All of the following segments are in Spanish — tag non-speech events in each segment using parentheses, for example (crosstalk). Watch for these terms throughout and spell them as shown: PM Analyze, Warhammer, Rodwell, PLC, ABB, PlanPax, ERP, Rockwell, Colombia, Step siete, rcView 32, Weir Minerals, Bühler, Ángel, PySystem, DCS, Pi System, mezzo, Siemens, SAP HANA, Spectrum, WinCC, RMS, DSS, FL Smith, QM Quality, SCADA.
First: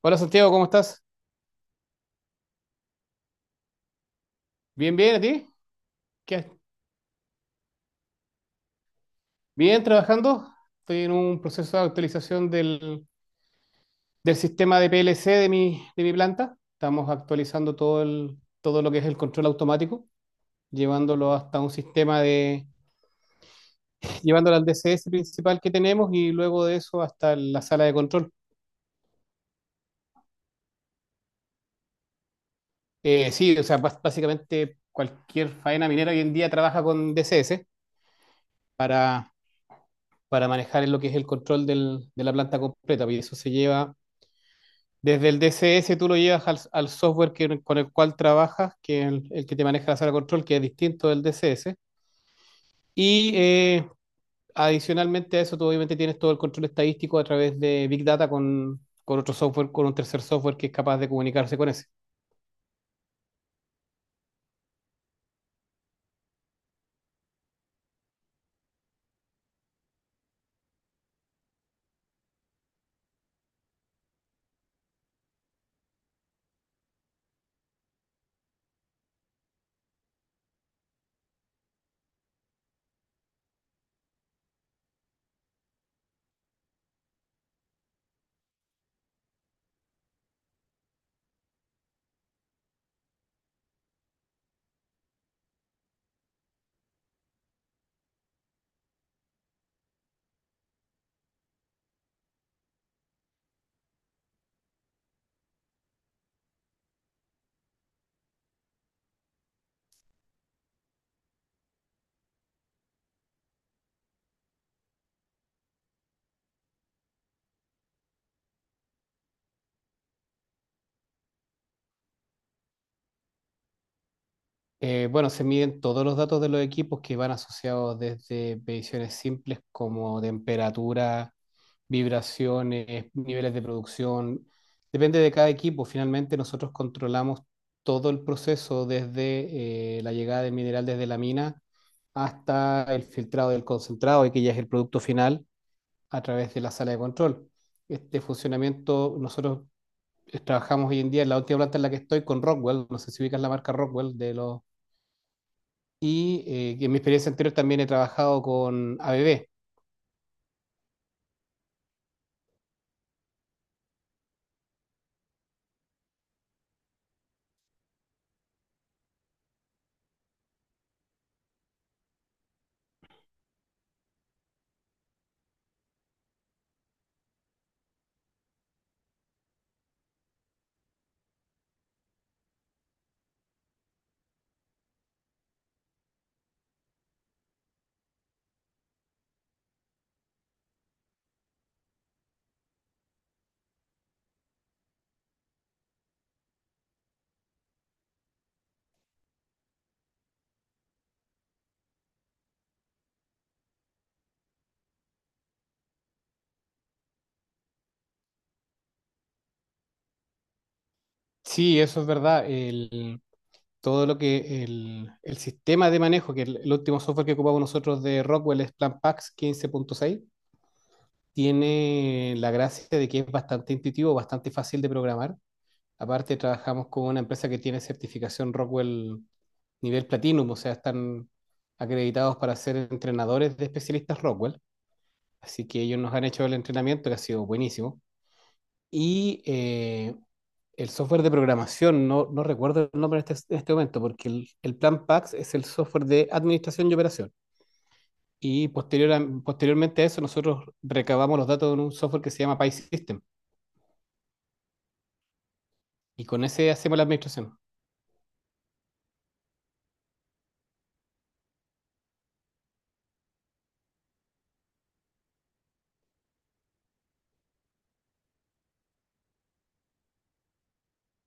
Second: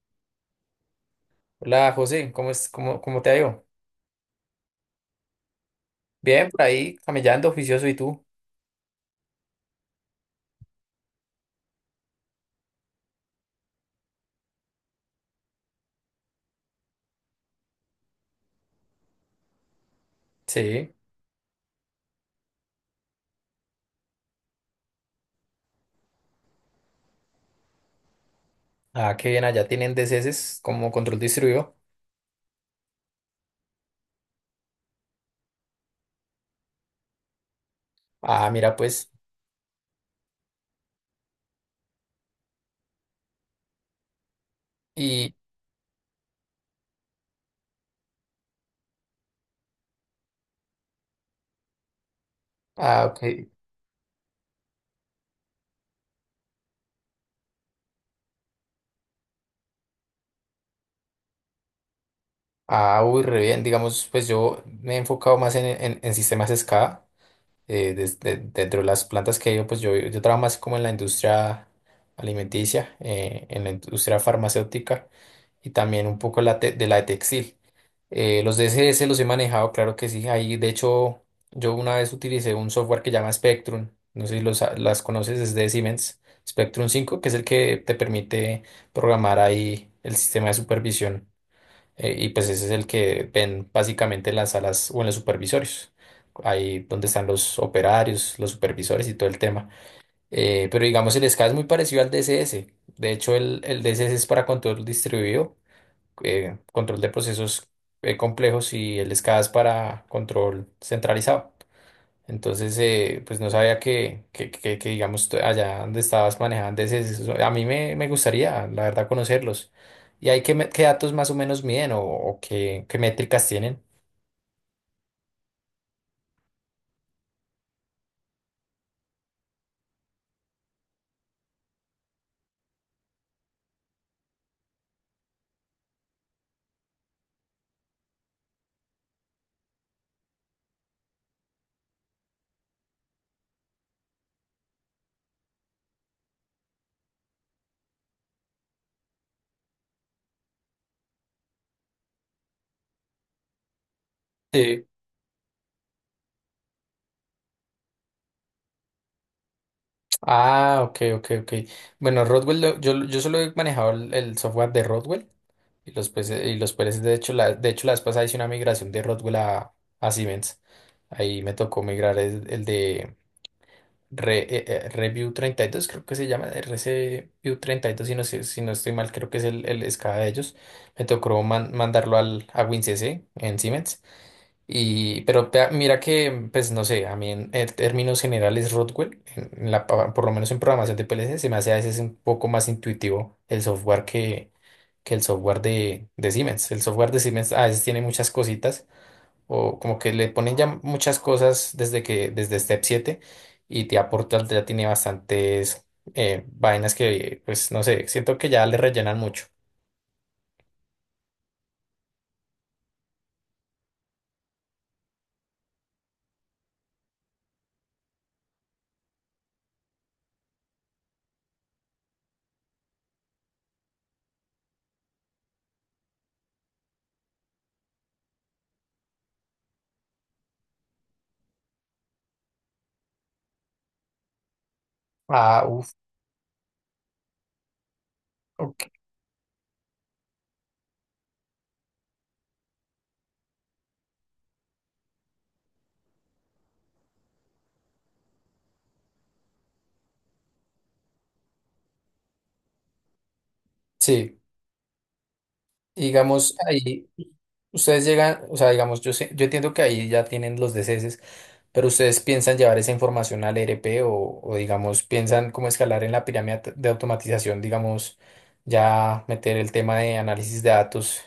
Hola Santiago, ¿cómo estás? Hola José, cómo te ha ido? Bien, bien, ¿a ti? ¿Qué hay? Bien, por ahí camellando, oficioso, ¿y tú? Bien, trabajando. Estoy en un proceso de actualización del sistema de PLC de mi planta. Estamos actualizando todo lo que es el control automático, Sí. llevándolo hasta un sistema de, llevándolo al DCS principal que tenemos y luego de eso hasta la sala de control. Ah, qué bien, allá tienen DCS como control distribuido. Sí, o sea, básicamente cualquier faena minera hoy en día trabaja con DCS Ah, mira, pues, para, para manejar lo que es el control de la planta completa, y eso se lleva. Desde y, el DCS tú lo llevas al software con el cual trabajas, que es el que te maneja la sala de control, que es distinto del DCS. ah, ok. Y eh, Adicionalmente a eso, tú obviamente tienes todo el control estadístico a través de Big Data con otro software, con un tercer software que es capaz de comunicarse con ese. Ah, uy, re bien, digamos, pues yo me he enfocado más en, en sistemas SCADA. Dentro de las plantas que he ido, pues yo trabajo más como en la industria alimenticia, en la industria farmacéutica y también un poco la te- de la de textil. Los DSS los he manejado, claro que sí. Ahí, de hecho, yo una vez utilicé un software que llama Spectrum. No sé si los, las conoces, es de Siemens. Spectrum 5, que es el que te permite programar ahí el sistema de supervisión. Y pues ese es el que ven básicamente en las salas o en los supervisorios. Ahí donde están los operarios, los supervisores y todo el tema. Pero digamos, el SCADA es muy parecido al DSS. De hecho, el DSS es para control distribuido, control de procesos complejos, y el SCADA es para control centralizado. Entonces, pues no sabía que, digamos, allá donde estabas manejando a mí me, gustaría, la verdad, conocerlos. ¿Y qué datos más o menos miden o, qué métricas tienen? Bueno, se miden todos los datos de los equipos que van asociados desde mediciones simples como temperatura, vibraciones, niveles de producción. Depende de cada equipo. Finalmente, nosotros controlamos todo el proceso desde la llegada del mineral desde la mina hasta el filtrado del concentrado, y que ya es el producto final a través de la sala de control. Este funcionamiento, nosotros trabajamos hoy en día en la última planta en la que estoy con Rockwell. No sé si ubicas la marca Rockwell de los. Sí. Que en mi experiencia anterior también he trabajado con ABB. Ah, ok, ok, ok. Bueno, Rodwell, yo, solo he manejado el software de Rodwell de hecho, la vez pasada hice una migración de Rodwell a, Siemens. Ahí me tocó migrar el de Review 32, creo que se llama, r c View 32, si no estoy mal, creo que es el, escala de ellos. Me tocó mandarlo a WinCC en Siemens. Pero mira que, pues no sé, a mí en términos generales Rockwell, por lo menos en programación de PLC, se me hace a veces un poco más intuitivo el software que, el software de Siemens. El software de Siemens a veces tiene muchas cositas o como que le ponen ya muchas cosas desde Step 7, y te aporta, ya tiene bastantes vainas que, pues no sé, siento que ya le rellenan mucho. Sí, eso es verdad. Todo lo que el sistema de manejo, que el último software que ocupamos nosotros de Rockwell es PlanPax 15.6, tiene la gracia de que es bastante intuitivo, bastante fácil de programar. Aparte, trabajamos con una empresa que tiene certificación Rockwell nivel Platinum, o sea, están acreditados para ser entrenadores de especialistas Rockwell. Ah, Así que uff, ellos nos han hecho el entrenamiento, que ha sido buenísimo. ok. y eh, el software de programación, no recuerdo el nombre en este momento, porque el plan PAX es el software de administración y operación. Y posteriormente a eso, nosotros recabamos los datos en un software que se llama PySystem. Sí, y Y con digamos ese hacemos la ahí administración. ustedes llegan, o sea, digamos, yo entiendo que ahí ya tienen los DCS, pero ustedes piensan llevar esa información al ERP, o digamos, piensan cómo escalar en la pirámide de automatización, digamos, ya meter el tema de análisis de datos,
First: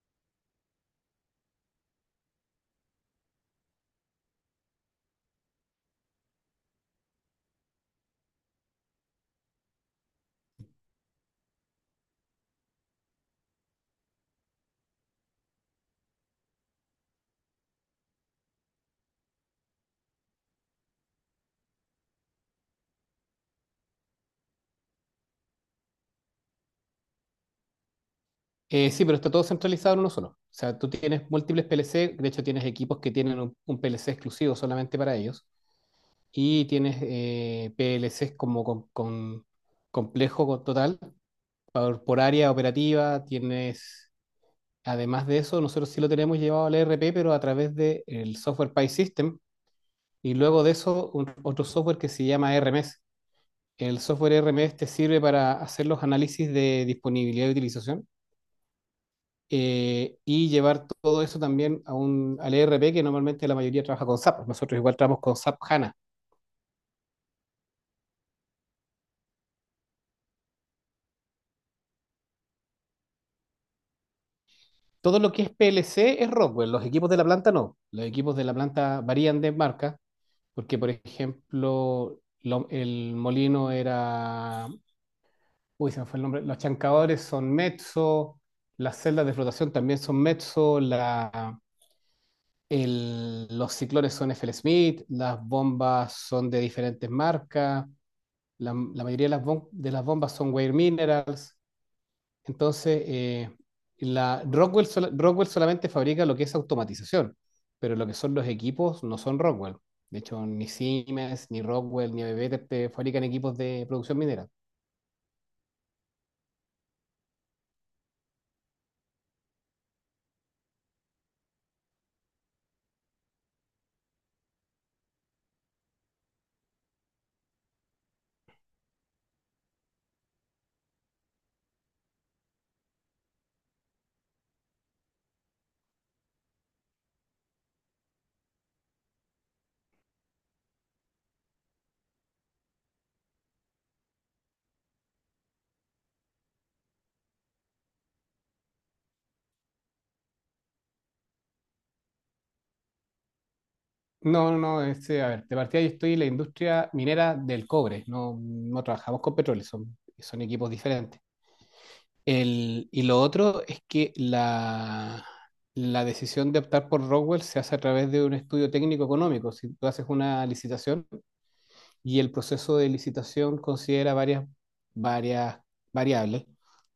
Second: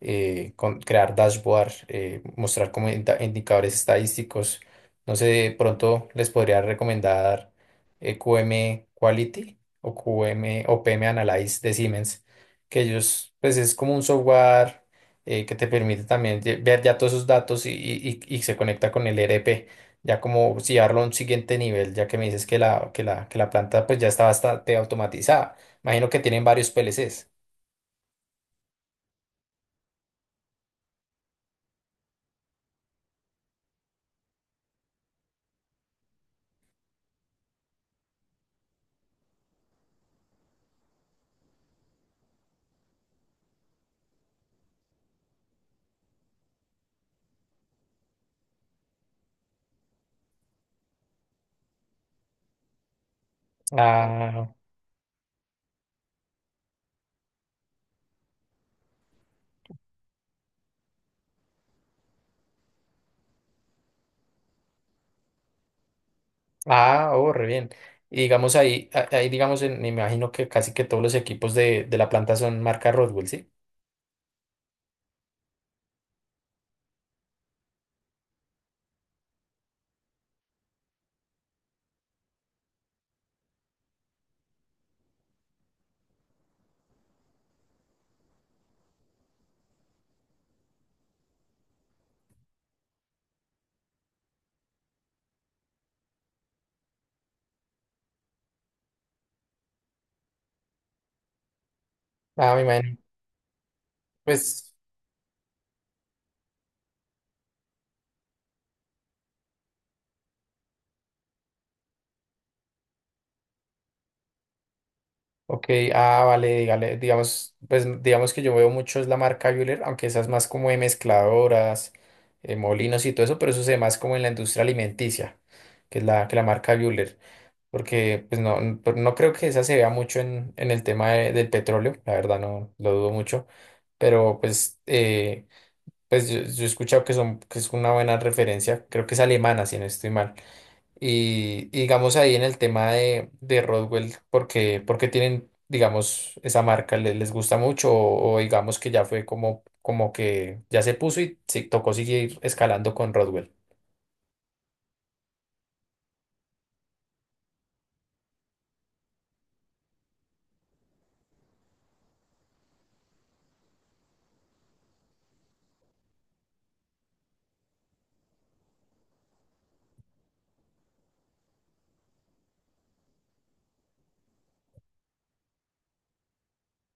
crear dashboard, mostrar como indicadores estadísticos. No sé, de pronto les podría recomendar QM Quality o QM o PM Analyze de Siemens, que ellos, pues es como un software que te permite también ver ya todos esos datos, y, y se conecta con el ERP, ya como si llevarlo a un siguiente nivel, ya que me dices que la, que la, planta pues ya está bastante automatizada. Imagino que tienen varios PLCs. Sí, pero está todo centralizado en uno solo. O sea, tú tienes múltiples PLC, de hecho tienes equipos que tienen un PLC exclusivo solamente para ellos. Y tienes PLCs como con complejo total. Por área operativa tienes, además de eso, nosotros sí lo tenemos llevado al ERP, pero a través del software Pi System y luego de eso otro software que se llama RMS. El software Ah, RMS te sirve para hacer los análisis de disponibilidad y utilización, y llevar todo eso también a al ERP que normalmente la mayoría trabaja con SAP. Nosotros igual trabajamos con SAP HANA. Oh, re bien. Y digamos ahí, ahí digamos, me imagino que casi que todos los equipos de la planta son marca Rodwell, ¿sí? Todo lo que es PLC es Rockwell, los equipos de la planta no. Los equipos de la planta varían de marca. Porque, por ejemplo, el molino era, uy, se me fue el nombre, los chancadores son mezzo, las celdas de flotación también son mezzo, la, los ciclones son FL Smith, las bombas son de diferentes marcas, la mayoría de de las bombas son Weir Minerals, Ah, me imagino. entonces, la, Pues, Rockwell, Rockwell solamente fabrica lo que es automatización, pero lo que son los equipos no son Rockwell. De hecho, ni Siemens, ni Rockwell, ni ABB te fabrican equipos de producción minera. ok, ah, vale, dígale, digamos, pues digamos que yo veo mucho es la marca Bühler, aunque esa es más como de mezcladoras, molinos y todo eso, pero eso se ve más como en la industria alimenticia, que es que la marca Bühler. Porque pues no creo que esa se vea mucho en, el tema del petróleo, la verdad no lo dudo mucho, pero pues pues yo he escuchado que son, que es una buena referencia, creo que es alemana, si no estoy mal. Y digamos ahí en el tema de, Rodwell, porque tienen, digamos, esa marca, ¿les gusta mucho, o digamos que ya fue como que ya se puso y se tocó seguir escalando con Rodwell? No, no, no, este, a ver, de partida yo estoy en la industria minera del cobre, no, no trabajamos con petróleo, son, son equipos diferentes. Y lo otro es que la decisión de optar por Rockwell se hace a través de un estudio técnico económico. Si tú haces una licitación, y el proceso de licitación considera varias variables,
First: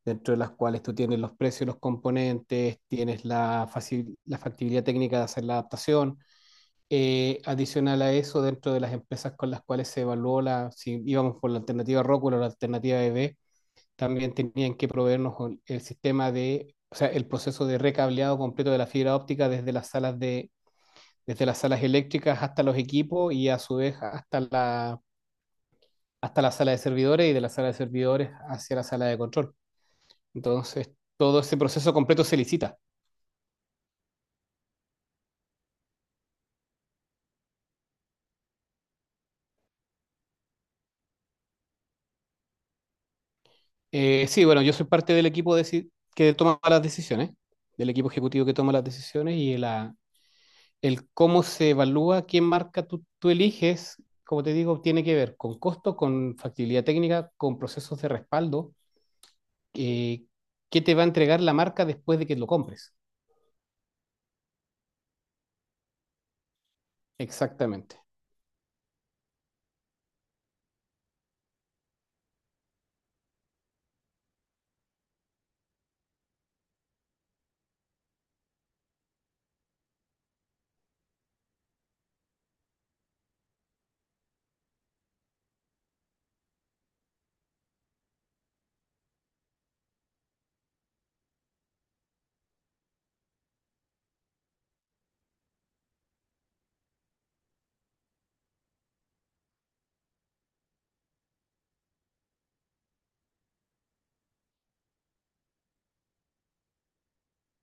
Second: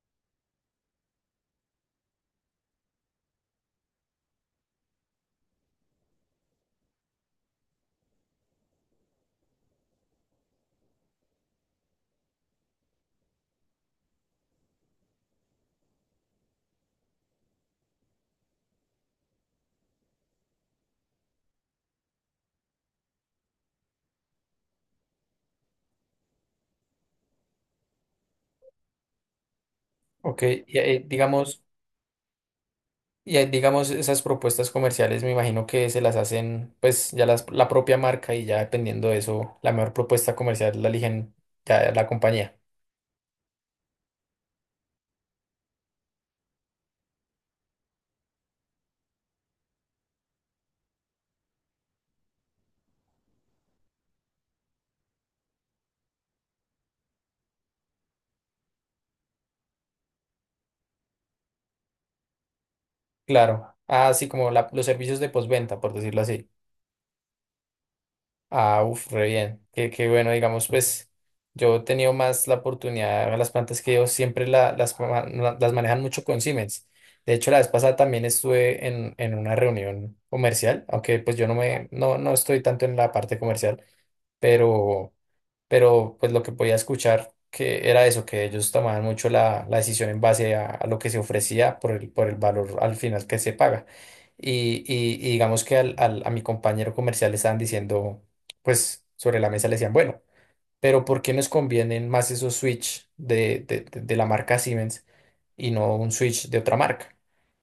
dentro de las cuales tú tienes los precios los componentes, tienes la, la factibilidad técnica de hacer la adaptación. Adicional a eso, dentro de las empresas con las cuales se evaluó la, si íbamos por la alternativa Rockwell o la alternativa EB también tenían que proveernos con el sistema de, o sea, el proceso de recableado completo de la fibra óptica desde las salas de, desde las salas eléctricas hasta los equipos y a su vez hasta la sala de servidores y de la sala de servidores hacia la sala de control. Ok, Entonces, todo ese proceso completo se licita. Digamos, esas propuestas comerciales me imagino que se las hacen, pues ya las, la propia marca, y ya dependiendo de eso, la mejor propuesta comercial la eligen ya la compañía. Sí, bueno, yo soy parte que toma las decisiones, del equipo ejecutivo que toma las decisiones y la, el cómo se evalúa, qué marca tú eliges, como te digo, tiene que ver con costo, con factibilidad técnica, con procesos de respaldo, eh, qué te va a entregar la marca después de que lo compres. Claro, ah, sí, como los servicios de postventa, por decirlo así. Exactamente. Ah, uff, re bien. Qué bueno, digamos, pues yo he tenido más la oportunidad, las plantas que yo siempre las manejan mucho con Siemens. De hecho, la vez pasada también estuve en, una reunión comercial, aunque pues yo no me, no, no estoy tanto en la parte comercial, pero pero pues lo que podía escuchar que era eso, que ellos tomaban mucho la, decisión en base a lo que se ofrecía por el valor al final que se paga. Y digamos que a mi compañero comercial le estaban diciendo, pues sobre la mesa le decían, bueno, pero ¿por qué nos convienen más esos switch de la marca Siemens y no un switch de otra marca?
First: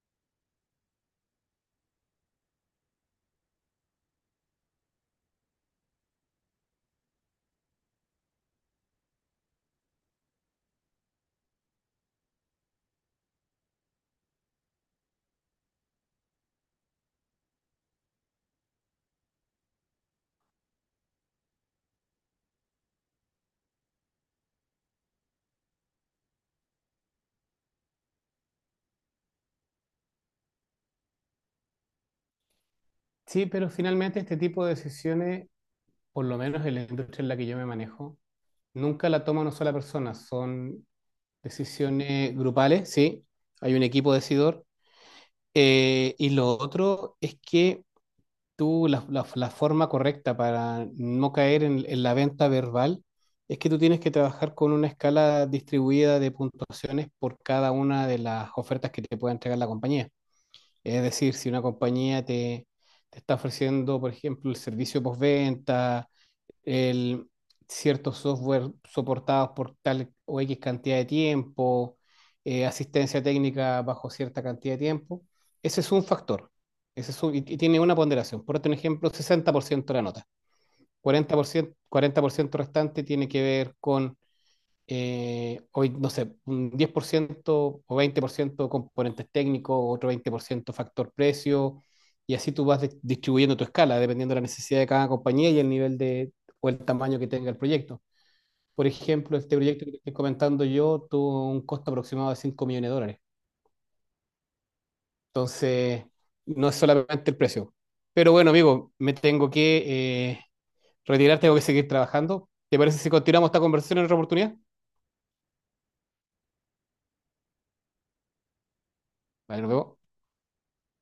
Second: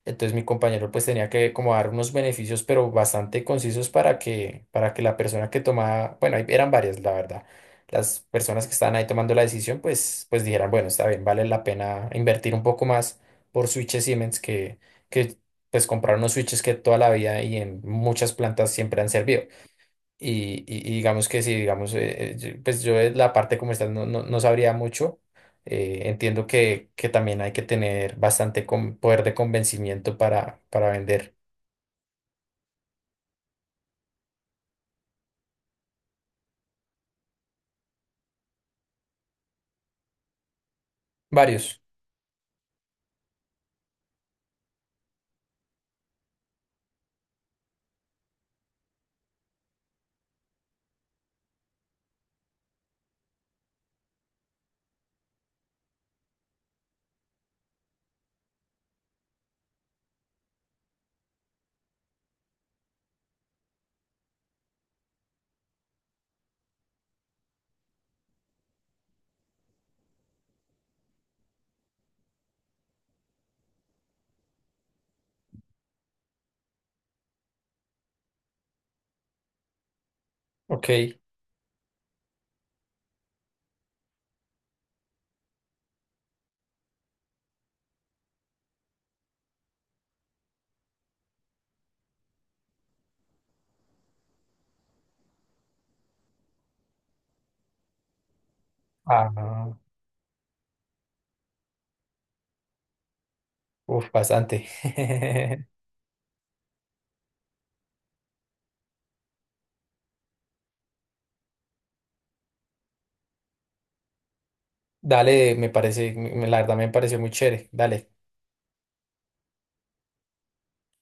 Entonces mi compañero pues tenía que como dar unos beneficios pero bastante concisos para que, la persona que tomaba, bueno, ahí eran varias, la verdad, las personas que estaban ahí tomando la decisión, pues, dijeran, bueno, está bien, vale la pena invertir un poco más por switches Siemens que pues comprar unos switches que toda la vida y en muchas plantas siempre han servido. Y digamos que sí, digamos, pues yo de la parte como está no sabría mucho. Entiendo que, también hay que tener bastante poder de convencimiento para vender Sí, pero finalmente este tipo de decisiones por lo menos en la industria en la que yo me manejo, nunca la toma una sola persona, son varios. decisiones grupales, sí, hay un equipo decidor. Y lo otro es que la forma correcta para no caer en la venta verbal es que tú tienes que trabajar con una escala distribuida de puntuaciones por cada una de las ofertas que te pueda entregar la compañía. Es decir, si una compañía te está ofreciendo, por ejemplo, el servicio postventa, el, ciertos software soportados por tal o X cantidad de tiempo, asistencia técnica bajo cierta cantidad de tiempo. Ese es un factor. Y, y tiene una ponderación. Por otro ejemplo, 60% de la nota. Ok. Cuarenta por ciento 40% restante tiene que ver con hoy, no sé, un 10% o 20% componentes técnicos, otro 20% factor precio, y así tú vas distribuyendo tu escala, dependiendo de la necesidad de cada compañía y el nivel de, o el tamaño que tenga el proyecto. Por ejemplo, este Ah, proyecto que te estoy comentando yo tuvo un costo aproximado de $5 millones. uf, bastante. (laughs) Entonces, no es solamente el precio. Pero bueno, amigo, me tengo que retirar, tengo que seguir trabajando. ¿Te parece si continuamos esta conversación en otra oportunidad? Dale, me parece, la verdad me pareció muy chévere. Dale. Vale, nos vemos.